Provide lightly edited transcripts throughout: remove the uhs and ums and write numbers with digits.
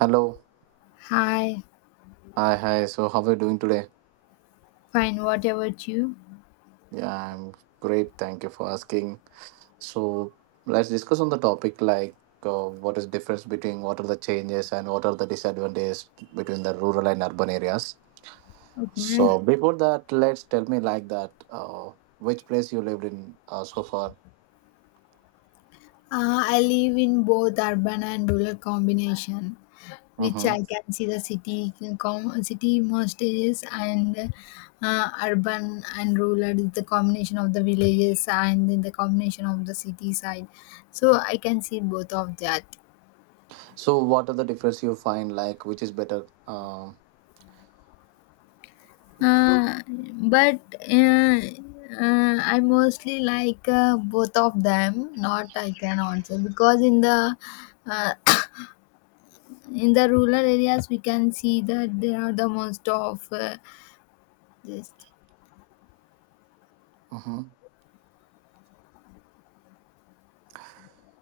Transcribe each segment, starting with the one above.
Hello. Hi, Hi. So, how are you doing today? fine, what about you? Yeah, I'm great. Thank you for asking. So, let's discuss on the topic like what is difference between what are the changes and what are the disadvantages between the rural and urban areas. Okay. So, before that, let's tell me like that which place you lived in so far. Uh, I live in both urban and rural combination, which Mm-hmm. I can see the city city more stages and urban and rural is the combination of the villages and then the combination of the city side. So I can see both of that. So, what are the difference you find like which is better? Uh, but uh, I mostly like both of them. Not I can also because in the uh, in the rural areas we can see that there are the most of this. Mhm.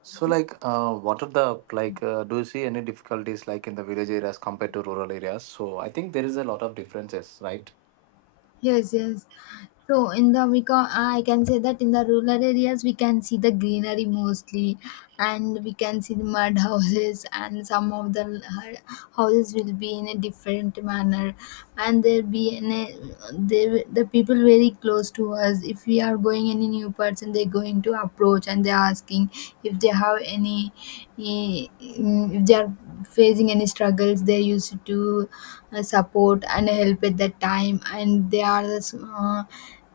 So, like, what are the like? Do you see any difficulties like in the village areas compared to rural areas? So, I think there is a lot of differences, right? Yes. So in the we can, I can say that in the rural areas we can see the greenery mostly, and we can see the mud houses and some of the houses will be in a different manner, and there be in a, they, the people very close to us. If we are going any new person they're going to approach and they're asking if they have any eh, if they are facing any struggles they used to support and help at that time, and they are the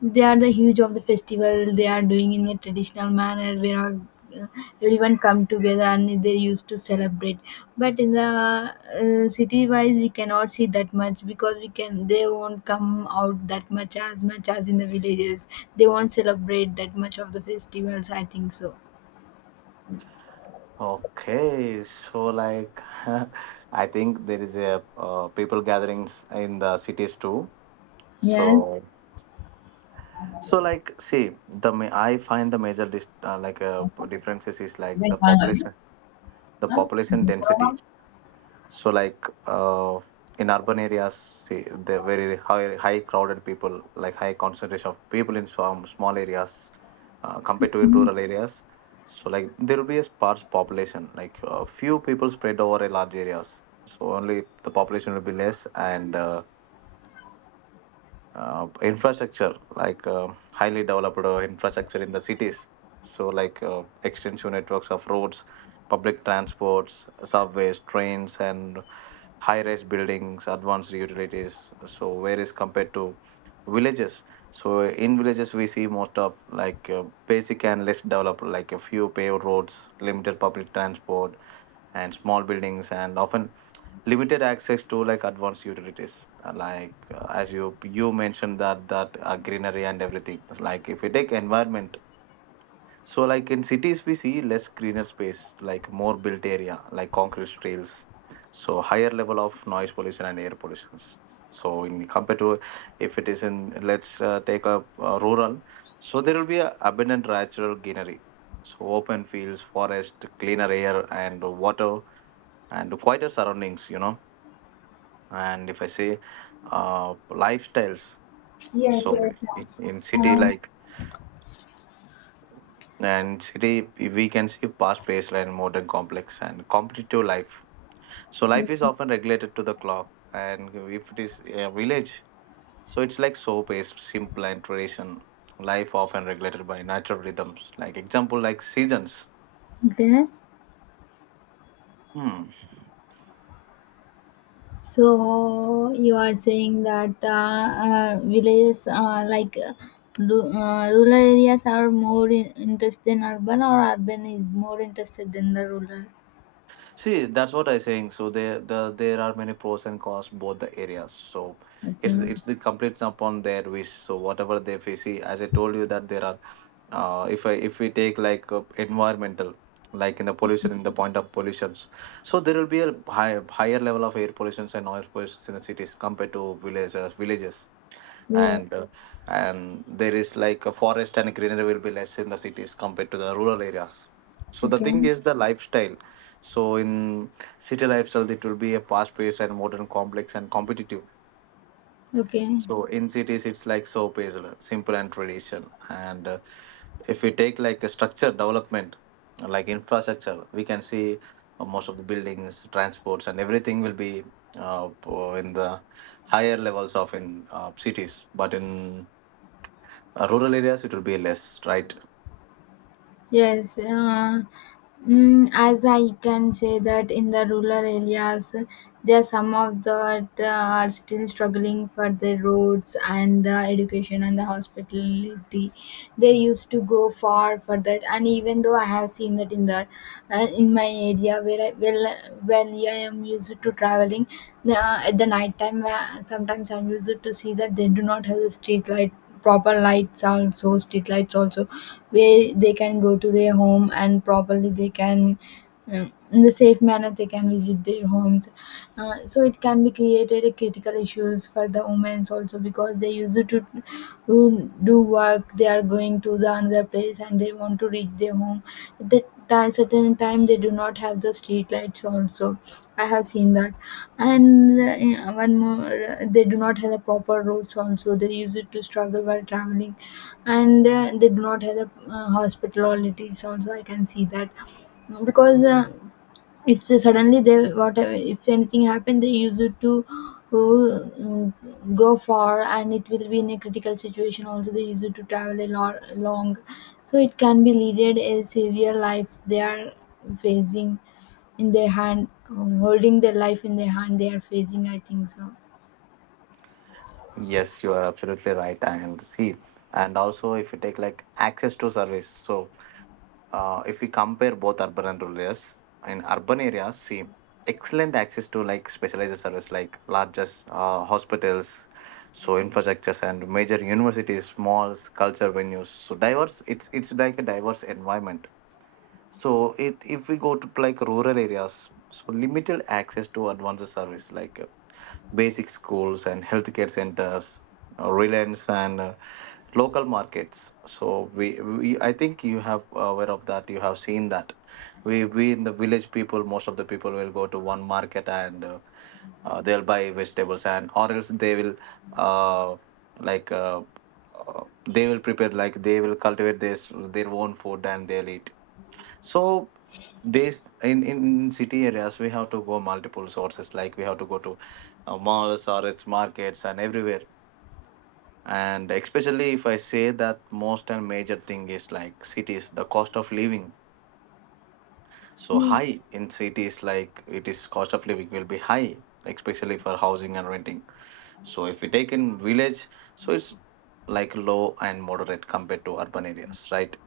they are the huge of the festival they are doing in a traditional manner where all, uh, everyone come together and they used to celebrate. But in the city wise we cannot see that much, because we can they won't come out that much as in the villages. They won't celebrate that much of the festivals, I think so. Okay, so like, I think there is a people gatherings in the cities too. Yes. So, so like, see, I find the major like differences is like Yes, finally. The Huh? population density. So like in urban areas, see, they're very high crowded people, like high concentration of people in some small areas, compared to in Mhm. rural areas. So like there will be a sparse population, like few people spread over a large areas, so only the population will be less, and infrastructure like highly developed infrastructure in the cities. So like extensive networks of roads, public transports, subways, trains, and high-rise buildings, advanced utilities. So where is compared to villages, so in villages we see most of like basic and less developed, like a few paved roads, limited public transport and small buildings, and often limited access to like advanced utilities. Like as you mentioned that greenery and everything, it's like if we take environment, so like in cities we see less greener space, like more built area, like concrete trails, so higher level of noise pollution and air pollutions. So in compared to, if it is in, let's take a rural, so there will be a abundant natural greenery, so open fields, forest, cleaner air and water, and quieter surroundings, you know. And if I say lifestyles, Yes, so yes, yeah. in city Um, like, and city we can see past paced and modern, complex and competitive life, so life is often regulated to the clock. And if it is a village, so it's like so paced, simple and tradition, life often regulated by natural rhythms, like example like seasons. okay. Hmm. So you are saying that villages, like rural areas, are more interested than urban, or urban is more interested than the rural. See, that's what I'm saying. So there are many pros and cons both the areas. So Okay. it's the complete upon their wish. So whatever they face, see, as I told you that there are, if I if we take like environmental, like in the pollution, in the point of pollutions, so there will be a higher level of air pollutions and noise pollutions in the cities compared to villages. And Yes. And there is like a forest and greenery will be less in the cities compared to the rural areas. So the Okay. thing is the lifestyle. So in city lifestyle it will be a fast paced and modern, complex and competitive. Okay. So in cities it's like so paced, simple and tradition. And if we take like a structure development, like infrastructure, we can see most of the buildings, transports, and everything will be in the higher levels of in cities, but in rural areas it will be less, right? Yes, as I can say that in the rural areas, there are some of that are still struggling for the roads and the education and the hospitality. They used to go far for that, and even though I have seen that in the in my area where I well, well yeah, I am used to traveling at the night time. Sometimes I'm used to see that they do not have the street light, proper lights also, street lights also, where they can go to their home and properly they can in the safe manner they can visit their homes. So it can be created a critical issues for the women also, because they used to do work, they are going to the another place and they want to reach their home. At that certain time they do not have the street lights also, I have seen that. And one more, they do not have the proper roads. Also, they use it to struggle while traveling, and they do not have the hospitality. Also, I can see that, because. If they suddenly they whatever if anything happened they use it to uh, go far and it will be in a critical situation, also they use it to travel a lot long, so it can be leaded a severe lives they are facing in their hand. Holding their life in their hand they are facing, I think so. Yes, you are absolutely right. And see, and also if you take like access to service, so if we compare both urban and rural areas, in urban areas, see, excellent access to like specialized service, like largest hospitals, so infrastructures and major universities, malls, culture venues, so diverse, it's like a diverse environment. So it if we go to like rural areas, so limited access to advanced service, like basic schools and healthcare centers, Reliance, and local markets. So I think you have aware of that. You have seen that. We in the village people, most of the people will go to one market, and they'll buy vegetables, and or else they will uh, like uh, uh, they will prepare, like they will cultivate this their own food and they'll eat. So this in city areas we have to go multiple sources, like we have to go to malls or its markets and everywhere. And especially if I say that most and major thing is like cities, the cost of living, so Hmm. high in cities, like it is cost of living will be high, especially for housing and renting. So if we take in village, so it's like low and moderate compared to urban areas, right?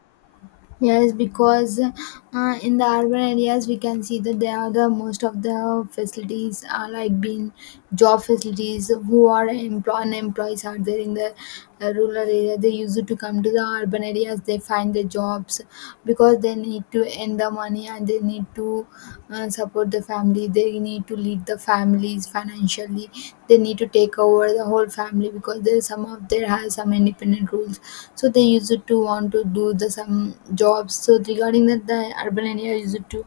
Yes, because in the urban areas we can see that there are the most of the facilities are like being job facilities who are employ and employees are there in the rural area. They used to come to the urban areas. They find the jobs because they need to earn the money and they need to support the family. They need to lead the family, families financially, they need to take over the whole family because there some of there has some independent rules, so they used to want to do the some jobs. So regarding that the urban area used to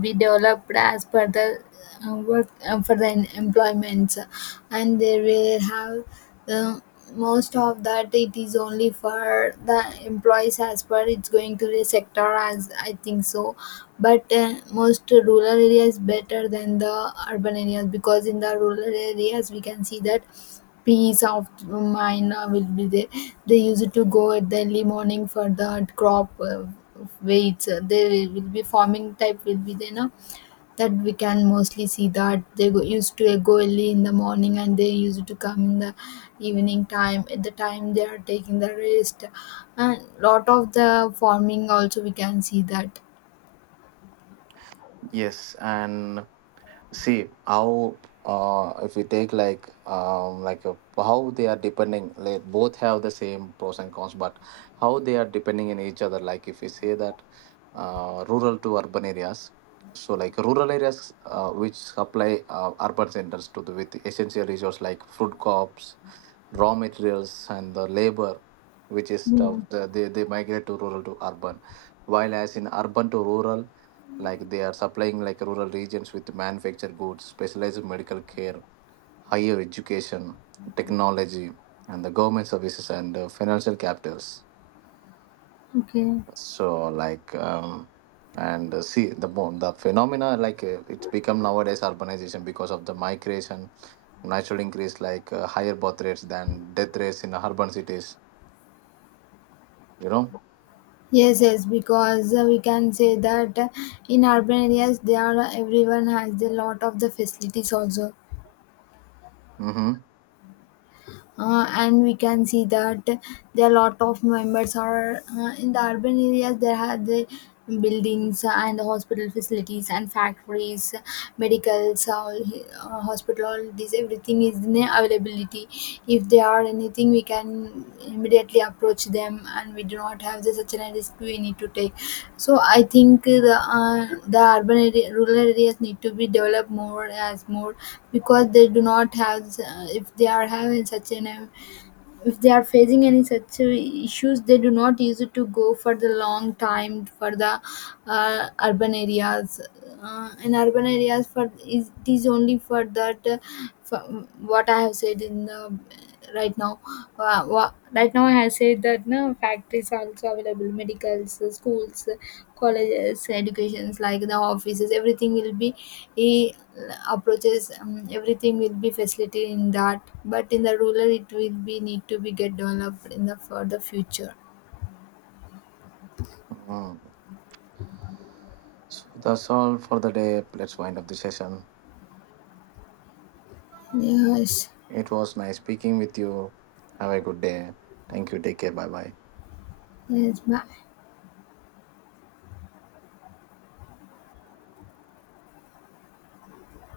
be developed as per the work for the employments, and they will have most of that, it is only for the employees as per it's going to the sector, as I think so. But most rural areas better than the urban areas, because in the rural areas we can see that peace of mind will be there. They used to go at the early morning for the crop weights. They will be farming type will be there now, that we can mostly see that they go, used to go early in the morning and they used to come in the evening time at the time they are taking the rest, and lot of the farming also we can see that. Yes, and see how if we take like a, how they are depending. Like both have the same pros and cons, but how they are depending in each other. Like if we say that rural to urban areas. So like rural areas which supply urban centers to the with essential resources like food crops, raw materials, and the labor, which is Yeah. They migrate to rural to urban. While as in urban to rural, like they are supplying like rural regions with manufactured goods, specialized medical care, higher education, technology, and the government services, and financial capitals. Okay. So like and see the phenomena, like it's become nowadays urbanization because of the migration, natural increase, like higher birth rates than death rates in urban cities, you know. Yes, yes, because we can say that in urban areas, there are everyone has a lot of the facilities also. Mm-hmm. And we can see that there are a lot of members are in the urban areas there are the buildings and the hospital facilities and factories, medicals all, hospital all, this everything is in availability. If they they are anything we can immediately approach them and we do not have the, such a risk we need to take. So I think uh, the urban area, rural areas need to be developed more as more, because they do not have if they are having such an if they are facing any such issues they do not use it to go for the long time for the urban areas. In urban areas for is it is only for that for what I have said in the right now. Right now I said that no factories are also available, medicals, schools, colleges, educations like the offices. Everything will be he approaches. Everything will be facility in that, but in the rural it will be need to be get developed in the for the future. Mm. So that's all for the day. Let's wind up the session. Yes, It was nice speaking with you. Have a good day. Thank you. Take care. Bye bye. yes, bye.